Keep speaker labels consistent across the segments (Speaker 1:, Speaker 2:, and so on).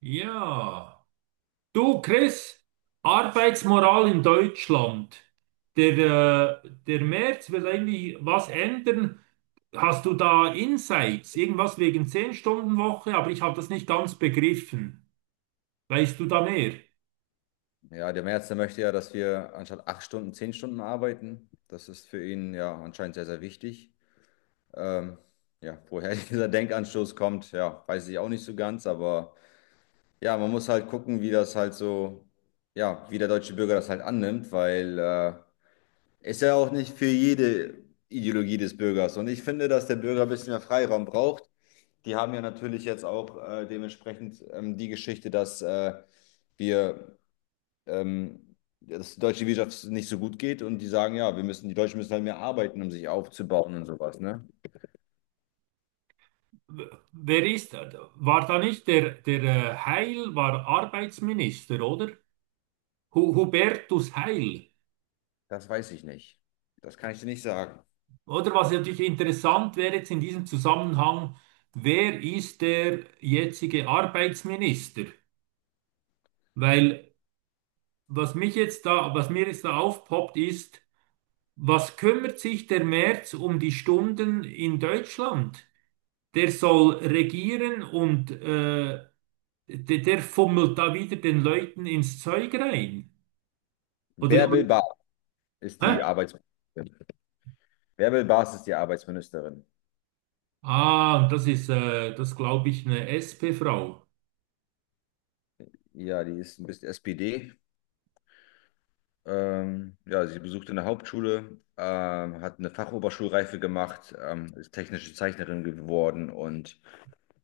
Speaker 1: Ja, du Chris, Arbeitsmoral in Deutschland. Der, der Merz will irgendwie was ändern. Hast du da Insights? Irgendwas wegen 10-Stunden-Woche, aber ich habe das nicht ganz begriffen. Weißt du da mehr?
Speaker 2: Ja, der Merz, der möchte ja, dass wir anstatt 8 Stunden, 10 Stunden arbeiten. Das ist für ihn ja anscheinend sehr, sehr wichtig. Ähm, ja, woher dieser Denkanstoß kommt, ja, weiß ich auch nicht so ganz, aber ja, man muss halt gucken, wie das halt so, ja, wie der deutsche Bürger das halt annimmt, weil ist ja auch nicht für jede Ideologie des Bürgers. Und ich finde, dass der Bürger ein bisschen mehr Freiraum braucht. Die haben ja natürlich jetzt auch dementsprechend die Geschichte, dass wir ähm, ja, dass die deutsche Wirtschaft nicht so gut geht und die sagen, ja, wir müssen, die Deutschen müssen halt mehr arbeiten, um sich aufzubauen und sowas, ne?
Speaker 1: Wer ist, war da nicht der Heil, war Arbeitsminister, oder? Hubertus Heil.
Speaker 2: Das weiß ich nicht. Das kann ich dir nicht sagen.
Speaker 1: Oder was natürlich interessant wäre jetzt in diesem Zusammenhang, wer ist der jetzige Arbeitsminister? Weil was mir jetzt da aufpoppt, ist, was kümmert sich der Merz um die Stunden in Deutschland? Der soll regieren und der fummelt da wieder den Leuten ins Zeug rein. Oder
Speaker 2: Bärbel Baas ist die
Speaker 1: hä?
Speaker 2: Arbeitsministerin. Bärbel Baas ist die Arbeitsministerin.
Speaker 1: Ah, das ist, das glaube ich, eine SP-Frau.
Speaker 2: Ja, die ist ein bisschen SPD. Ja, sie besuchte eine Hauptschule, hat eine Fachoberschulreife gemacht, ist technische Zeichnerin geworden und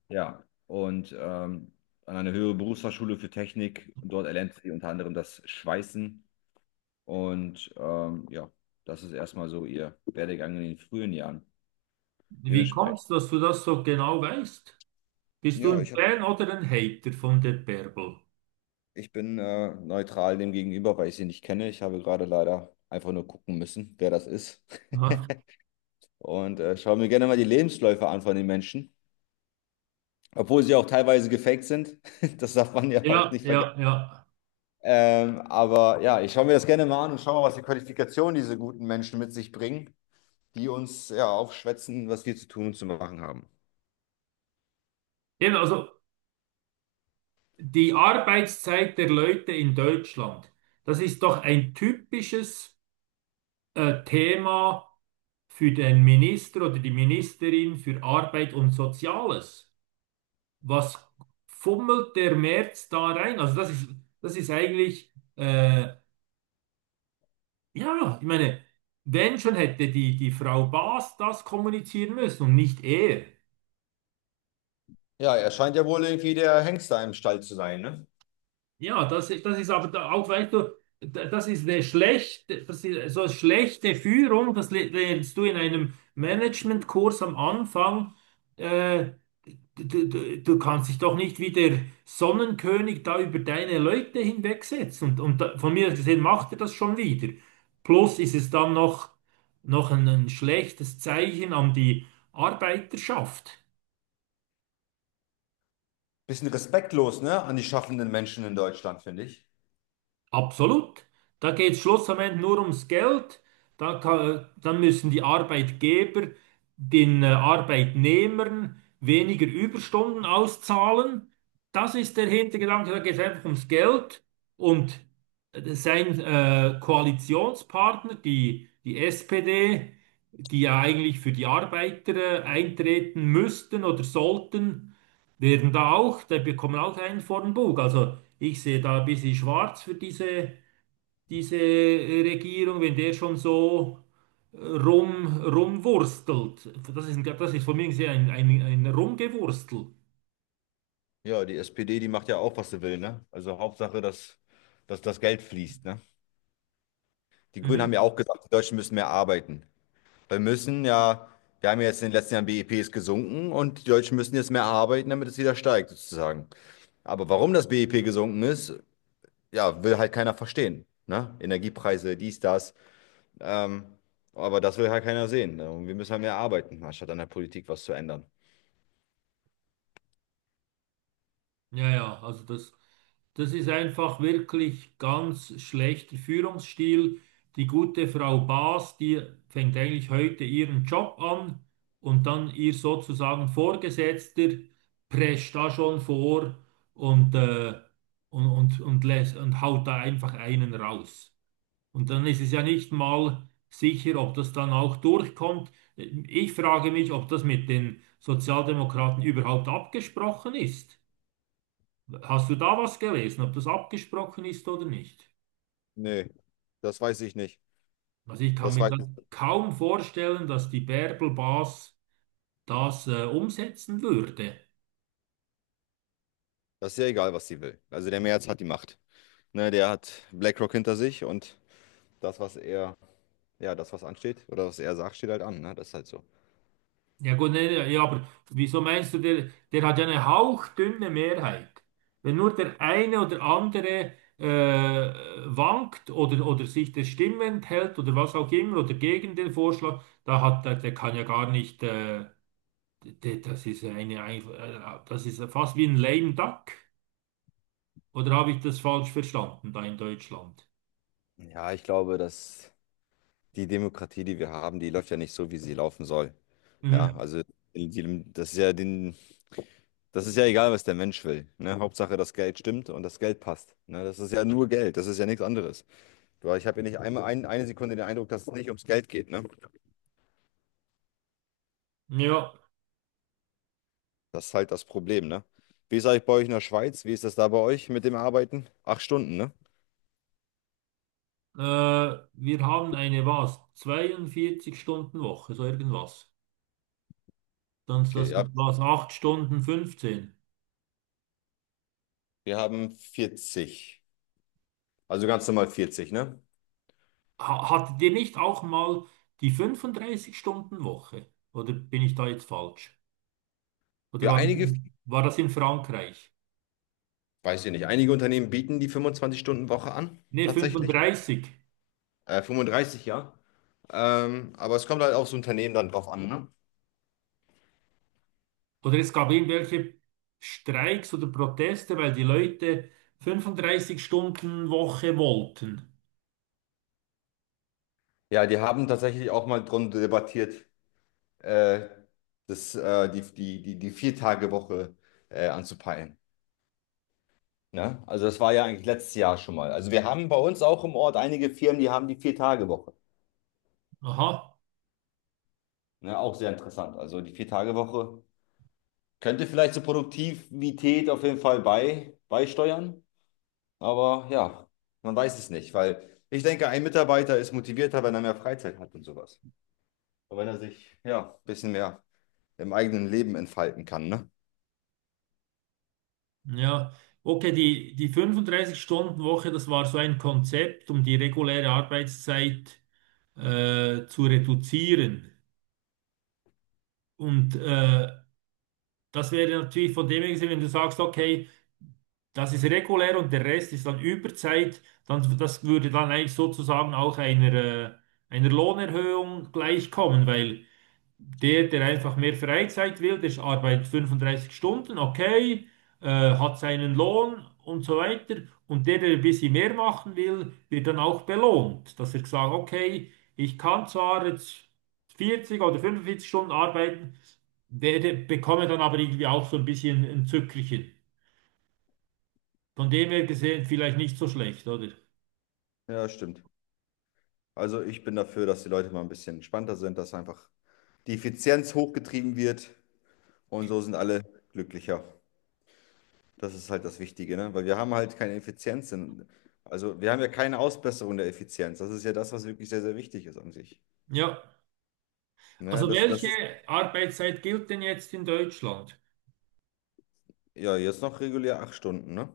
Speaker 2: ja, und an einer höheren Berufsfachschule für Technik. Dort erlernte sie unter anderem das Schweißen. Und ja, das ist erstmal so ihr Werdegang in den frühen Jahren.
Speaker 1: Wie
Speaker 2: Dementsprechend.
Speaker 1: kommt's, dass du das so genau weißt? Bist du
Speaker 2: Ja,
Speaker 1: ein Fan oder ein Hater von der Bärbel?
Speaker 2: ich bin neutral dem gegenüber, weil ich sie nicht kenne. Ich habe gerade leider einfach nur gucken müssen, wer das ist.
Speaker 1: Aha.
Speaker 2: Und schaue mir gerne mal die Lebensläufe an von den Menschen. Obwohl sie auch teilweise gefaked sind. Das darf man ja auch
Speaker 1: Ja,
Speaker 2: nicht vergessen.
Speaker 1: ja, ja.
Speaker 2: Aber ja, ich schaue mir das gerne mal an und schaue mal, was die Qualifikationen diese guten Menschen mit sich bringen, die uns ja aufschwätzen, was wir zu tun und zu machen haben.
Speaker 1: Eben, also die Arbeitszeit der Leute in Deutschland, das ist doch ein typisches Thema für den Minister oder die Ministerin für Arbeit und Soziales. Was fummelt der Merz da rein? Das ist eigentlich, ja, ich meine, wenn schon hätte die Frau Baas das kommunizieren müssen und nicht er.
Speaker 2: Ja, er scheint ja wohl irgendwie der Hengst da im Stall zu sein, ne?
Speaker 1: Das ist aber da auch, weißt du, das ist so schlechte Führung, das lernst du in einem Managementkurs am Anfang. Äh, du kannst dich doch nicht wie der Sonnenkönig da über deine Leute hinwegsetzen. Und da, von mir aus gesehen, macht er das schon wieder. Plus ist es dann noch, noch ein schlechtes Zeichen an die Arbeiterschaft.
Speaker 2: Bisschen respektlos, ne, an die schaffenden Menschen in Deutschland, finde ich.
Speaker 1: Absolut. Da geht es schlussendlich nur ums Geld. Dann müssen die Arbeitgeber den Arbeitnehmern weniger Überstunden auszahlen. Das ist der Hintergedanke. Da geht es einfach ums Geld. Und sein Koalitionspartner, die SPD, die ja eigentlich für die Arbeiter eintreten müssten oder sollten, da bekommen auch einen vor den Bug. Also ich sehe da ein bisschen schwarz für diese Regierung, wenn der schon so rumwurstelt. Das ist von mir gesehen ein Rumgewurstel.
Speaker 2: Ja, die SPD, die macht ja auch, was sie will, ne? Also Hauptsache, dass das Geld fließt, ne? Die Grünen haben
Speaker 1: Mhm.
Speaker 2: ja auch gesagt, die Deutschen müssen mehr arbeiten. Wir müssen ja, wir haben ja jetzt in den letzten Jahren, BIP ist gesunken und die Deutschen müssen jetzt mehr arbeiten, damit es wieder steigt, sozusagen. Aber warum das BIP gesunken ist, ja, will halt keiner verstehen, ne? Energiepreise, dies, das. Ähm, aber das will halt keiner sehen, ne? Und wir müssen halt mehr arbeiten, anstatt an der Politik was zu ändern.
Speaker 1: Ja, also das ist einfach wirklich ganz schlechter Führungsstil. Die gute Frau Baas, die fängt eigentlich heute ihren Job an und dann ihr sozusagen Vorgesetzter prescht da schon vor und, und haut da einfach einen raus. Und dann ist es ja nicht mal sicher, ob das dann auch durchkommt. Ich frage mich, ob das mit den Sozialdemokraten überhaupt abgesprochen ist. Hast du da was gelesen, ob das abgesprochen ist oder nicht?
Speaker 2: Nee, das weiß ich nicht.
Speaker 1: Also ich kann
Speaker 2: Das
Speaker 1: mir
Speaker 2: weiß
Speaker 1: das
Speaker 2: ich.
Speaker 1: kaum vorstellen, dass die Bärbel-Bas das umsetzen würde.
Speaker 2: Das ist ja egal, was sie will. Also der Merz hat die Macht. Ne, der hat BlackRock hinter sich und das, was er, ja, das, was ansteht oder was er sagt, steht halt an. Ne? Das ist halt so.
Speaker 1: Ja gut, nee, nee, ja, aber wieso meinst du, der hat ja eine hauchdünne Mehrheit. Wenn nur der eine oder andere äh, wankt oder sich der Stimme enthält oder was auch immer oder gegen den Vorschlag, der kann ja gar nicht, das ist das ist fast wie ein lame duck. Oder habe ich das falsch verstanden da in Deutschland?
Speaker 2: Ja, ich glaube, dass die Demokratie, die wir haben, die läuft ja nicht so, wie sie laufen soll. Ja,
Speaker 1: Mhm.
Speaker 2: also die, das ist ja den, das ist ja egal, was der Mensch will. Ne? Hauptsache, das Geld stimmt und das Geld passt. Ne? Das ist ja nur Geld, das ist ja nichts anderes. Du, ich habe ja nicht einmal eine Sekunde den Eindruck, dass es nicht ums Geld geht, ne?
Speaker 1: Ja,
Speaker 2: Das ist halt das Problem, ne? Wie ist eigentlich bei euch in der Schweiz? Wie ist das da bei euch mit dem Arbeiten? 8 Stunden, ne?
Speaker 1: wir haben eine was? 42-Stunden-Woche, so irgendwas. Dann ist
Speaker 2: Okay, ja.
Speaker 1: was? 8 Stunden 15.
Speaker 2: Wir haben 40. Also ganz normal 40, ne?
Speaker 1: Ha, hattet ihr nicht auch mal die 35-Stunden-Woche? Oder bin ich da jetzt falsch? Oder
Speaker 2: Ja,
Speaker 1: war,
Speaker 2: einige,
Speaker 1: war das in Frankreich?
Speaker 2: weiß ich nicht, einige Unternehmen bieten die 25-Stunden-Woche an,
Speaker 1: Ne,
Speaker 2: tatsächlich.
Speaker 1: 35.
Speaker 2: 35, ja. Aber es kommt halt aufs Unternehmen dann drauf an, ne?
Speaker 1: Oder es gab irgendwelche Streiks oder Proteste, weil die Leute 35-Stunden-Woche wollten.
Speaker 2: Ja, die haben tatsächlich auch mal drum debattiert, äh, die Vier-Tage-Woche anzupeilen. Ne? Also das war ja eigentlich letztes Jahr schon mal. Also wir haben bei uns auch im Ort einige Firmen, die haben die Vier-Tage-Woche.
Speaker 1: Aha.
Speaker 2: Ne? Auch sehr interessant. Also die Vier-Tage-Woche könnte vielleicht zur Produktivität auf jeden Fall beisteuern. Aber ja, man weiß es nicht, weil ich denke, ein Mitarbeiter ist motivierter, wenn er mehr Freizeit hat und sowas. Und wenn er sich, ja, ein bisschen mehr im eigenen Leben entfalten kann, ne?
Speaker 1: Ja, okay, die 35-Stunden-Woche, das war so ein Konzept, um die reguläre Arbeitszeit zu reduzieren. Und das wäre natürlich von dem her gesehen, wenn du sagst, okay, das ist regulär und der Rest ist dann Überzeit, dann das würde dann eigentlich sozusagen auch einer Lohnerhöhung gleichkommen, weil der, der einfach mehr Freizeit will, der arbeitet 35 Stunden, okay, äh, hat seinen Lohn und so weiter. Und der, der ein bisschen mehr machen will, wird dann auch belohnt, dass er sagt, okay, ich kann zwar jetzt 40 oder 45 Stunden arbeiten, bekomme dann aber irgendwie auch so ein bisschen ein Zückerchen. Von dem her gesehen vielleicht nicht so schlecht, oder?
Speaker 2: Ja, stimmt. Also ich bin dafür, dass die Leute mal ein bisschen entspannter sind, dass einfach die Effizienz hochgetrieben wird und so sind alle glücklicher. Das ist halt das Wichtige, ne? Weil wir haben halt keine Effizienz. Also wir haben ja keine Ausbesserung der Effizienz. Das ist ja das, was wirklich sehr, sehr wichtig ist an sich.
Speaker 1: Ja.
Speaker 2: Ne?
Speaker 1: Also
Speaker 2: Das
Speaker 1: welche
Speaker 2: ist
Speaker 1: Arbeitszeit gilt denn jetzt in Deutschland?
Speaker 2: ja jetzt noch regulär 8 Stunden, ne?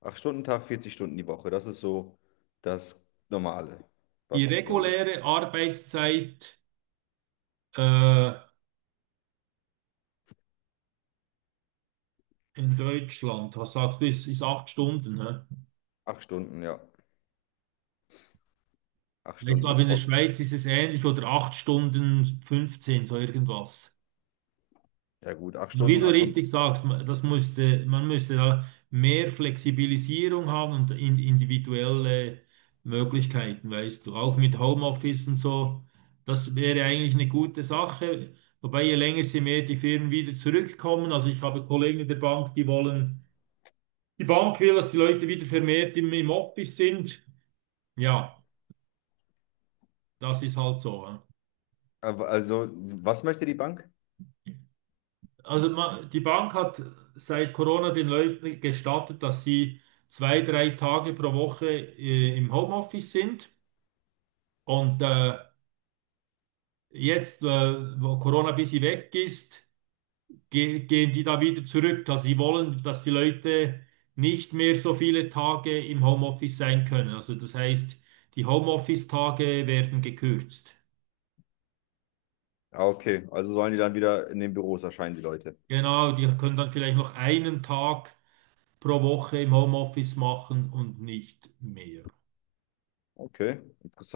Speaker 2: 8 Stunden Tag, 40 Stunden die Woche. Das ist so das Normale.
Speaker 1: Die
Speaker 2: Was so die
Speaker 1: reguläre Arbeitszeit, Äh, in Deutschland, was sagst du, ist 8 Stunden, ne?
Speaker 2: 8 Stunden, ja. Acht
Speaker 1: Ich
Speaker 2: Stunden
Speaker 1: glaube,
Speaker 2: ist
Speaker 1: in der
Speaker 2: voll.
Speaker 1: Schweiz ist es ähnlich, oder 8 Stunden 15, so irgendwas.
Speaker 2: Ja gut, acht
Speaker 1: Und wie
Speaker 2: Stunden,
Speaker 1: du
Speaker 2: acht Stunden.
Speaker 1: richtig sagst, man müsste da mehr Flexibilisierung haben und individuelle Möglichkeiten, weißt du, auch mit Homeoffice und so. Das wäre eigentlich eine gute Sache. Wobei, je länger, sie mehr die Firmen wieder zurückkommen. Also ich habe Kollegen in der Bank, die Bank will, dass die Leute wieder vermehrt im Office sind. Ja, das ist halt so, ja.
Speaker 2: Aber also, was möchte die Bank?
Speaker 1: Also die Bank hat seit Corona den Leuten gestattet, dass sie zwei, drei Tage pro Woche im Homeoffice sind. Und wo Corona ein bisschen weg ist, ge gehen die da wieder zurück. Also sie wollen, dass die Leute nicht mehr so viele Tage im Homeoffice sein können. Also das heißt, die Homeoffice-Tage werden gekürzt.
Speaker 2: Ah, okay. Also sollen die dann wieder in den Büros erscheinen, die Leute.
Speaker 1: Genau, die können dann vielleicht noch einen Tag pro Woche im Homeoffice machen und nicht mehr.
Speaker 2: Okay, interessant.